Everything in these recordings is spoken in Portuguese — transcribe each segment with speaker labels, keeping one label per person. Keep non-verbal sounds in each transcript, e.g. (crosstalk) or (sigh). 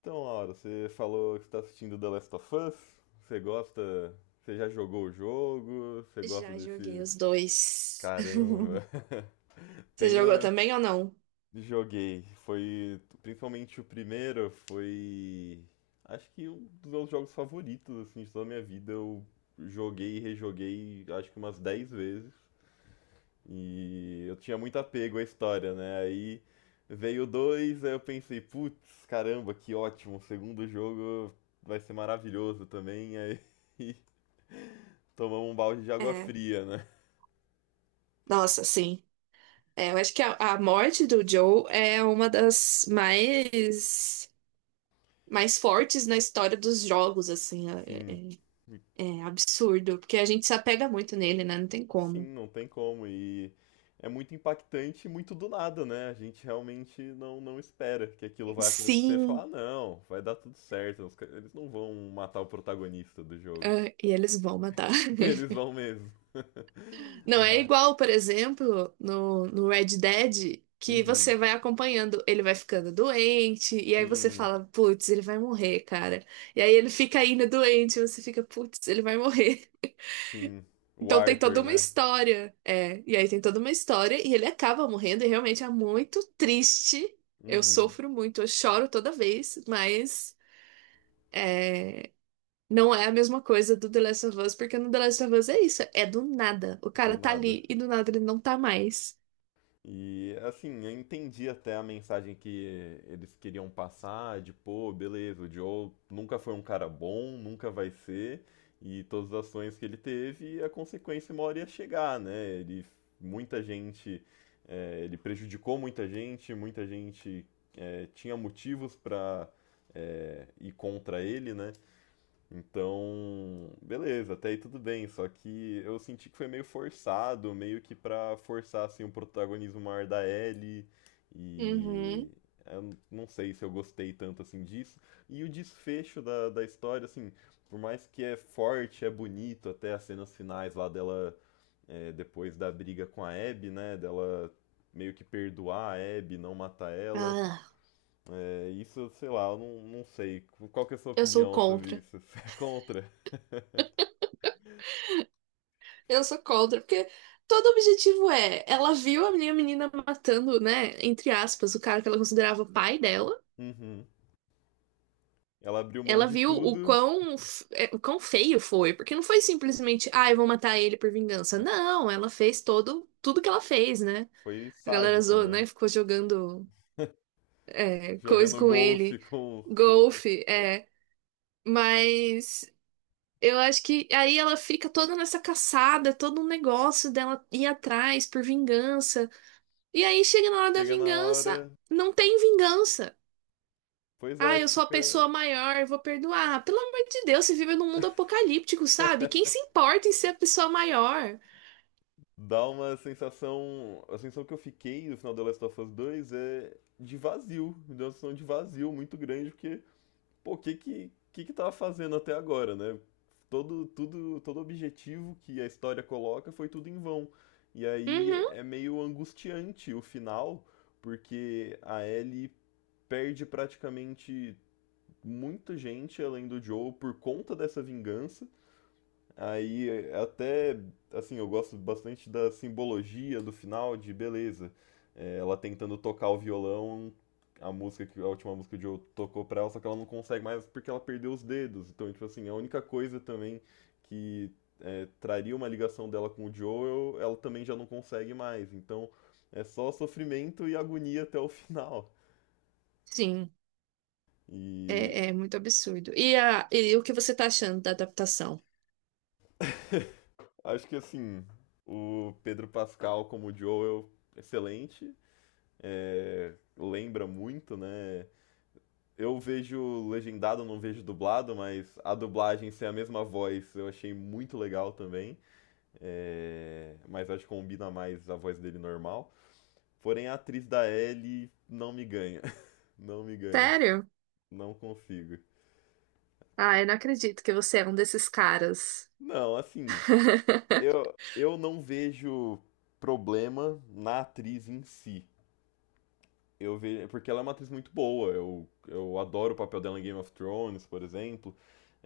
Speaker 1: Então, Laura, você falou que está assistindo The Last of Us. Você gosta? Você já jogou o jogo? Você gosta
Speaker 2: Já joguei
Speaker 1: desse?
Speaker 2: os dois.
Speaker 1: Caramba!
Speaker 2: (laughs)
Speaker 1: (laughs)
Speaker 2: Você jogou
Speaker 1: Tenho,
Speaker 2: também ou não?
Speaker 1: joguei. Foi principalmente o primeiro. Foi acho que um dos meus jogos favoritos assim de toda a minha vida. Eu joguei e rejoguei acho que umas 10 vezes. E eu tinha muito apego à história, né? Aí veio o dois, aí eu pensei, putz, caramba, que ótimo, o segundo jogo vai ser maravilhoso também. Aí (laughs) tomamos um balde de água
Speaker 2: É.
Speaker 1: fria, né?
Speaker 2: Nossa, sim. É, eu acho que a morte do Joe é uma das mais fortes na história dos jogos, assim.
Speaker 1: Sim,
Speaker 2: É absurdo, porque a gente se apega muito nele, né? Não tem
Speaker 1: sim,
Speaker 2: como.
Speaker 1: não tem como. E é muito impactante e muito do nada, né? A gente realmente não espera que aquilo vai acontecer. Falar,
Speaker 2: Sim,
Speaker 1: não, vai dar tudo certo. Eles não vão matar o protagonista do jogo.
Speaker 2: ah, e eles vão matar.
Speaker 1: (laughs)
Speaker 2: (laughs)
Speaker 1: Eles vão mesmo. (laughs)
Speaker 2: Não é
Speaker 1: Mas,
Speaker 2: igual, por exemplo, no Red Dead, que
Speaker 1: uhum.
Speaker 2: você vai acompanhando, ele vai ficando doente, e aí você
Speaker 1: Sim,
Speaker 2: fala, putz, ele vai morrer, cara. E aí ele fica ainda doente, e você fica, putz, ele vai morrer. (laughs)
Speaker 1: sim. O
Speaker 2: Então tem toda
Speaker 1: Arthur,
Speaker 2: uma
Speaker 1: né?
Speaker 2: história. É, e aí tem toda uma história, e ele acaba morrendo, e realmente é muito triste. Eu
Speaker 1: Uhum,
Speaker 2: sofro muito, eu choro toda vez, mas não é a mesma coisa do The Last of Us, porque no The Last of Us é isso, é do nada. O
Speaker 1: do
Speaker 2: cara tá
Speaker 1: nada.
Speaker 2: ali e do nada ele não tá mais.
Speaker 1: E assim, eu entendi até a mensagem que eles queriam passar, de pô, beleza, o Joe nunca foi um cara bom, nunca vai ser, e todas as ações que ele teve, a consequência uma hora ia chegar, né? Ele, muita gente, é, ele prejudicou muita gente é, tinha motivos pra ir contra ele, né? Então, beleza, até aí tudo bem, só que eu senti que foi meio forçado, meio que pra forçar assim o protagonismo maior da Ellie e
Speaker 2: Uhum.
Speaker 1: não sei se eu gostei tanto assim disso. E o desfecho da história, assim, por mais que é forte, é bonito, até as cenas finais lá dela, é, depois da briga com a Abby, né, dela meio que perdoar a Abby, não matar ela,
Speaker 2: Ah,
Speaker 1: é, isso, sei lá, eu não sei. Qual que é a sua
Speaker 2: eu sou
Speaker 1: opinião sobre
Speaker 2: contra.
Speaker 1: isso? (laughs) Você é contra?
Speaker 2: Eu sou contra, porque todo objetivo é, ela viu a minha menina matando, né, entre aspas, o cara que ela considerava o pai dela.
Speaker 1: Uhum. Ela abriu mão
Speaker 2: Ela
Speaker 1: de
Speaker 2: viu o
Speaker 1: tudo,
Speaker 2: quão, é, o quão feio foi, porque não foi simplesmente, ah, eu vou matar ele por vingança. Não, ela fez todo, tudo que ela fez, né?
Speaker 1: foi
Speaker 2: A galera
Speaker 1: sádico,
Speaker 2: zoou,
Speaker 1: né?
Speaker 2: né? Ficou jogando
Speaker 1: (laughs)
Speaker 2: é, coisa
Speaker 1: Jogando
Speaker 2: com
Speaker 1: golfe
Speaker 2: ele,
Speaker 1: com a-
Speaker 2: golfe, é. Mas eu acho que aí ela fica toda nessa caçada, todo um negócio dela ir atrás por vingança. E aí chega na hora da
Speaker 1: Chega na
Speaker 2: vingança,
Speaker 1: hora.
Speaker 2: não tem vingança.
Speaker 1: Pois
Speaker 2: Ah,
Speaker 1: é,
Speaker 2: eu sou a
Speaker 1: fica.
Speaker 2: pessoa maior, eu vou perdoar. Pelo amor de Deus, você vive num mundo apocalíptico, sabe? Quem se importa em ser a pessoa maior?
Speaker 1: Dá uma sensação. A sensação que eu fiquei no final do Last of Us 2 é de vazio. Me deu uma sensação de vazio muito grande, porque, pô, o que que tava fazendo até agora, né? Todo, tudo, todo objetivo que a história coloca foi tudo em vão. E aí
Speaker 2: Uhum.
Speaker 1: é meio angustiante o final, porque a Ellie perde praticamente muita gente além do Joe por conta dessa vingança. Aí é, até assim, eu gosto bastante da simbologia do final de beleza. É, ela tentando tocar o violão, a última música que o Joe tocou pra ela, só que ela não consegue mais porque ela perdeu os dedos. Então, tipo assim, a única coisa também que é, traria uma ligação dela com o Joe, ela também já não consegue mais. Então, é só sofrimento e agonia até o (laughs) final.
Speaker 2: Sim.
Speaker 1: E
Speaker 2: É, é muito absurdo. E o que você tá achando da adaptação?
Speaker 1: acho que assim, o Pedro Pascal como Joel, excelente. É, lembra muito, né? Eu vejo legendado, não vejo dublado, mas a dublagem ser a mesma voz eu achei muito legal também. É, mas acho que combina mais a voz dele normal. Porém, a atriz da Ellie não me ganha. (laughs) Não me ganha.
Speaker 2: Sério?
Speaker 1: Não consigo.
Speaker 2: Ah, eu não acredito que você é um desses caras.
Speaker 1: Não, assim,
Speaker 2: (laughs)
Speaker 1: eu não vejo problema na atriz em si. Eu vejo. Porque ela é uma atriz muito boa. Eu adoro o papel dela em Game of Thrones, por exemplo.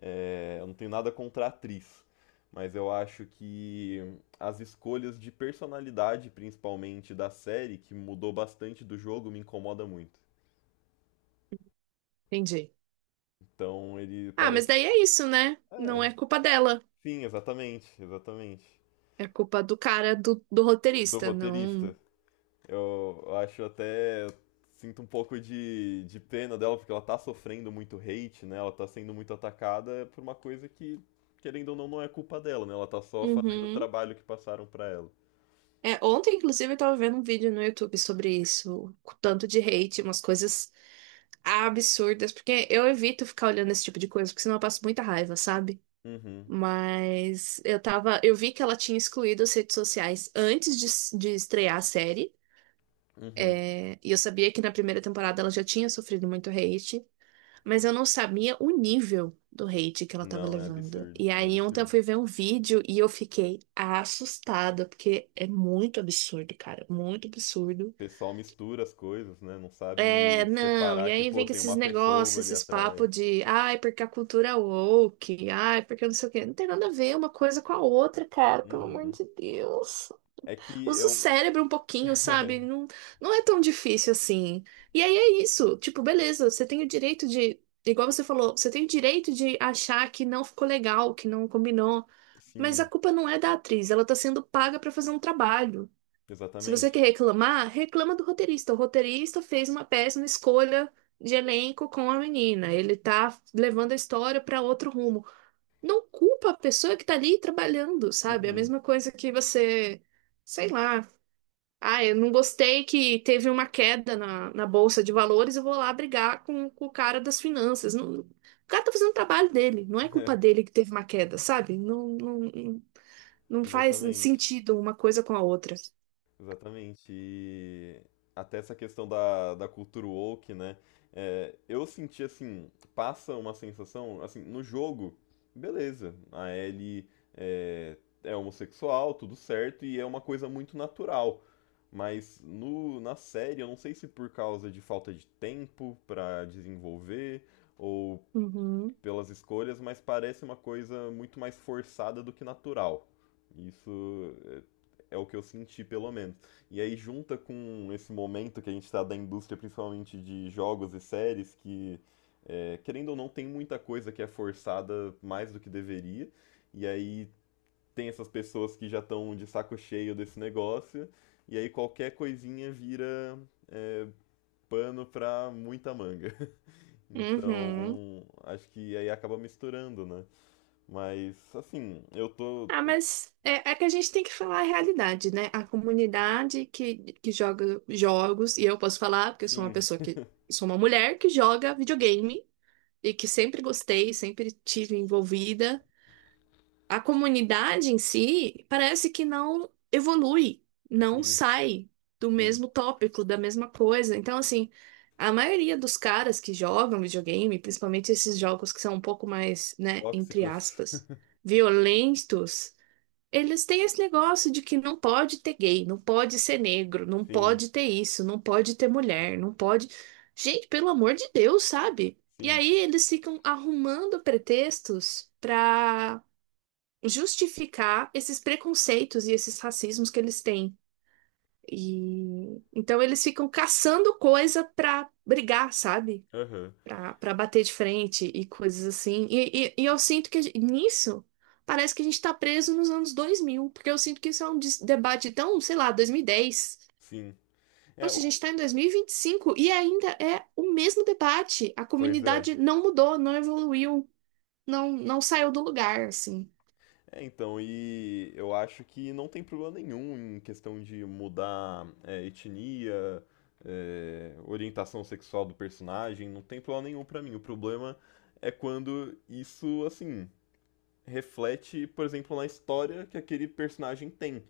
Speaker 1: É, eu não tenho nada contra a atriz. Mas eu acho que as escolhas de personalidade, principalmente da série, que mudou bastante do jogo, me incomoda muito.
Speaker 2: Entendi.
Speaker 1: Então ele
Speaker 2: Ah, mas
Speaker 1: parece.
Speaker 2: daí é isso, né?
Speaker 1: É,
Speaker 2: Não é culpa dela.
Speaker 1: sim, exatamente, exatamente.
Speaker 2: É culpa do cara, do
Speaker 1: Do
Speaker 2: roteirista,
Speaker 1: roteirista.
Speaker 2: não.
Speaker 1: Eu acho até. Eu sinto um pouco de pena dela, porque ela tá sofrendo muito hate, né? Ela tá sendo muito atacada é por uma coisa que, querendo ou não, não é culpa dela, né? Ela tá só fazendo o
Speaker 2: Uhum.
Speaker 1: trabalho que passaram pra ela.
Speaker 2: É, ontem, inclusive, eu tava vendo um vídeo no YouTube sobre isso, com tanto de hate, umas coisas absurdas, porque eu evito ficar olhando esse tipo de coisa, porque senão eu passo muita raiva, sabe?
Speaker 1: Uhum,
Speaker 2: Mas eu tava, eu vi que ela tinha excluído as redes sociais antes de estrear a série.
Speaker 1: uhum.
Speaker 2: É, e eu sabia que na primeira temporada ela já tinha sofrido muito hate, mas eu não sabia o nível do hate que ela tava
Speaker 1: Não, é
Speaker 2: levando.
Speaker 1: absurdo,
Speaker 2: E
Speaker 1: é
Speaker 2: aí ontem eu
Speaker 1: absurdo.
Speaker 2: fui ver um vídeo e eu fiquei assustada, porque é muito absurdo, cara, muito absurdo.
Speaker 1: O pessoal mistura as coisas, né? Não
Speaker 2: É,
Speaker 1: sabe
Speaker 2: não,
Speaker 1: separar
Speaker 2: e
Speaker 1: que,
Speaker 2: aí
Speaker 1: pô,
Speaker 2: vem com
Speaker 1: tem
Speaker 2: esses
Speaker 1: uma
Speaker 2: negócios,
Speaker 1: pessoa ali
Speaker 2: esses papos
Speaker 1: atrás.
Speaker 2: de, ai, porque a cultura é woke, ai, porque não sei o quê. Não tem nada a ver uma coisa com a outra, cara, pelo amor
Speaker 1: Uhum.
Speaker 2: de Deus.
Speaker 1: É que
Speaker 2: Usa o
Speaker 1: eu.
Speaker 2: cérebro um pouquinho, sabe?
Speaker 1: (laughs)
Speaker 2: Não, não é tão difícil assim. E aí é isso. Tipo, beleza, você tem o direito de. Igual você falou, você tem o direito de achar que não ficou legal, que não combinou. Mas a
Speaker 1: Sim,
Speaker 2: culpa não é da atriz, ela tá sendo paga pra fazer um trabalho. Se você
Speaker 1: exatamente.
Speaker 2: quer reclamar, reclama do roteirista. O roteirista fez uma péssima escolha de elenco com a menina. Ele tá levando a história pra outro rumo. Não culpa a pessoa que tá ali trabalhando, sabe? É a
Speaker 1: Uhum.
Speaker 2: mesma coisa que você. Sei lá. Ah, eu não gostei que teve uma queda na bolsa de valores, eu vou lá brigar com o cara das finanças. O cara tá fazendo o trabalho dele, não é culpa
Speaker 1: (laughs) É,
Speaker 2: dele que teve uma queda, sabe? Não, não, não faz
Speaker 1: exatamente.
Speaker 2: sentido uma coisa com a outra.
Speaker 1: Exatamente. E até essa questão da cultura woke, né? É, eu senti assim, passa uma sensação, assim, no jogo, beleza, a Ellie é, é homossexual, tudo certo, e é uma coisa muito natural. Mas na série, eu não sei se por causa de falta de tempo pra desenvolver, ou
Speaker 2: Uhum,
Speaker 1: pelas escolhas, mas parece uma coisa muito mais forçada do que natural. Isso é, é o que eu senti, pelo menos. E aí junta com esse momento que a gente está da indústria, principalmente de jogos e séries, que é, querendo ou não tem muita coisa que é forçada mais do que deveria. E aí tem essas pessoas que já estão de saco cheio desse negócio. E aí qualquer coisinha vira é, pano para muita manga.
Speaker 2: uhum.
Speaker 1: Então, acho que aí acaba misturando, né? Mas, assim,
Speaker 2: Ah, mas é, é que a gente tem que falar a realidade, né? A comunidade que joga jogos, e eu posso falar, porque eu sou uma
Speaker 1: sim,
Speaker 2: pessoa que sou uma mulher que joga videogame e que sempre gostei, sempre tive envolvida. A comunidade em si parece que não evolui, não
Speaker 1: sim,
Speaker 2: sai do
Speaker 1: sim.
Speaker 2: mesmo tópico, da mesma coisa. Então, assim, a maioria dos caras que jogam videogame, principalmente esses jogos que são um pouco mais, né, entre
Speaker 1: Tóxicos.
Speaker 2: aspas,
Speaker 1: (laughs)
Speaker 2: violentos, eles têm esse negócio de que não pode ter gay, não pode ser negro, não
Speaker 1: Sim,
Speaker 2: pode ter isso, não pode ter mulher, não pode. Gente, pelo amor de Deus, sabe? E
Speaker 1: sim.
Speaker 2: aí eles ficam arrumando pretextos pra justificar esses preconceitos e esses racismos que eles têm. E então eles ficam caçando coisa pra brigar, sabe?
Speaker 1: Aham,
Speaker 2: Pra bater de frente e coisas assim. E eu sinto que a nisso parece que a gente tá preso nos anos 2000 porque eu sinto que isso é um debate tão, sei lá, dois mil e dez.
Speaker 1: sim. É, o-
Speaker 2: Poxa, a gente tá em 2025 e vinte e cinco e ainda é o mesmo debate. A
Speaker 1: pois é.
Speaker 2: comunidade não mudou, não evoluiu, não saiu do lugar, assim.
Speaker 1: É, então, e eu acho que não tem problema nenhum em questão de mudar é, etnia, é, orientação sexual do personagem, não tem problema nenhum pra mim. O problema é quando isso, assim. Reflete, por exemplo, na história que aquele personagem tem.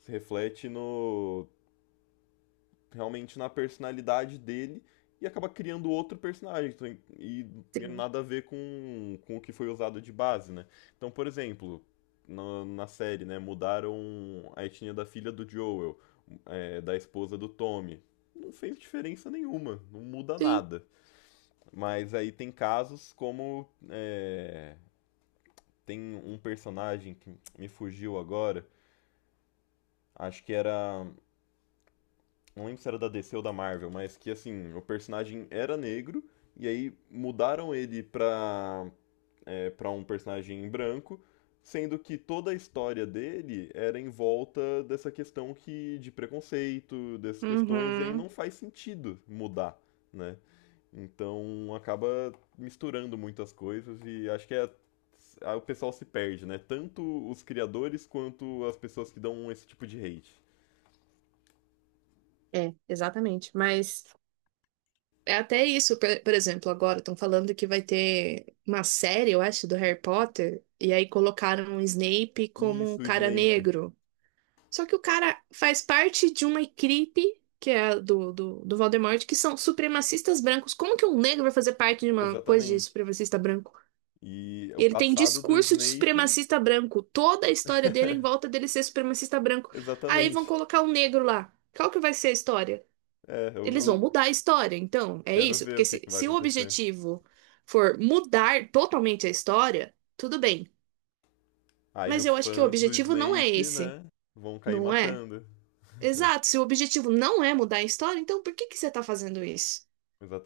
Speaker 1: Se reflete no realmente na personalidade dele e acaba criando outro personagem. Então, e e
Speaker 2: Sim.
Speaker 1: nada a ver com o que foi usado de base, né? Então, por exemplo, na série, né, mudaram a etnia da filha do Joel, é, da esposa do Tommy. Não fez diferença nenhuma, não muda
Speaker 2: Sim.
Speaker 1: nada. Mas aí tem casos como. É, tem um personagem que me fugiu agora, acho que era. Não lembro se era da DC ou da Marvel, mas que assim, o personagem era negro, e aí mudaram ele pra, é, pra um personagem branco, sendo que toda a história dele era em volta dessa questão que, de preconceito, dessas questões, e aí
Speaker 2: Uhum.
Speaker 1: não faz sentido mudar, né? Então acaba misturando muitas coisas e acho que é o pessoal se perde, né? Tanto os criadores quanto as pessoas que dão esse tipo de hate.
Speaker 2: É, exatamente. Mas é até isso, por exemplo, agora estão falando que vai ter uma série, eu acho, do Harry Potter, e aí colocaram o Snape como um
Speaker 1: Isso, o
Speaker 2: cara
Speaker 1: Snape.
Speaker 2: negro. Só que o cara faz parte de uma equipe, que é a do Voldemort, que são supremacistas brancos. Como que um negro vai fazer parte de uma coisa de
Speaker 1: Exatamente.
Speaker 2: supremacista branco?
Speaker 1: E o
Speaker 2: E ele tem
Speaker 1: passado do
Speaker 2: discurso de
Speaker 1: Snape.
Speaker 2: supremacista branco. Toda a história dele é em volta
Speaker 1: (laughs)
Speaker 2: dele ser supremacista branco. Aí vão
Speaker 1: Exatamente.
Speaker 2: colocar um negro lá. Qual que vai ser a história?
Speaker 1: É, eu,
Speaker 2: Eles vão
Speaker 1: eu
Speaker 2: mudar a história, então, é
Speaker 1: quero
Speaker 2: isso?
Speaker 1: ver
Speaker 2: Porque
Speaker 1: o que
Speaker 2: se,
Speaker 1: que vai
Speaker 2: se o
Speaker 1: acontecer.
Speaker 2: objetivo for mudar totalmente a história, tudo bem.
Speaker 1: Aí
Speaker 2: Mas
Speaker 1: os
Speaker 2: eu acho que o
Speaker 1: fãs do
Speaker 2: objetivo não é
Speaker 1: Snape,
Speaker 2: esse,
Speaker 1: né, vão cair
Speaker 2: não é?
Speaker 1: matando. (laughs)
Speaker 2: Exato, se o objetivo não é mudar a história, então por que que você tá fazendo isso?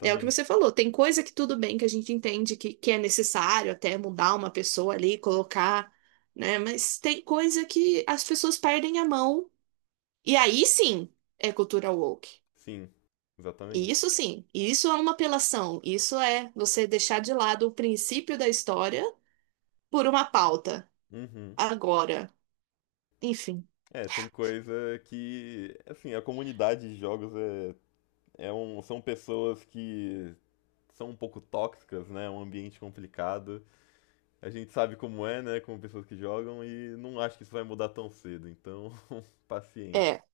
Speaker 2: É o que você falou, tem coisa que tudo bem que a gente entende que é necessário até mudar uma pessoa ali, colocar, né? Mas tem coisa que as pessoas perdem a mão. E aí sim é cultura woke.
Speaker 1: Sim,
Speaker 2: E
Speaker 1: exatamente.
Speaker 2: isso sim, isso é uma apelação. Isso é você deixar de lado o princípio da história por uma pauta.
Speaker 1: Uhum.
Speaker 2: Agora, enfim,
Speaker 1: É, tem coisa que, assim, a comunidade de jogos é, é um, são pessoas que são um pouco tóxicas, né? É um ambiente complicado. A gente sabe como é, né? Como pessoas que jogam, e não acho que isso vai mudar tão cedo, então, (laughs) paciência.
Speaker 2: é.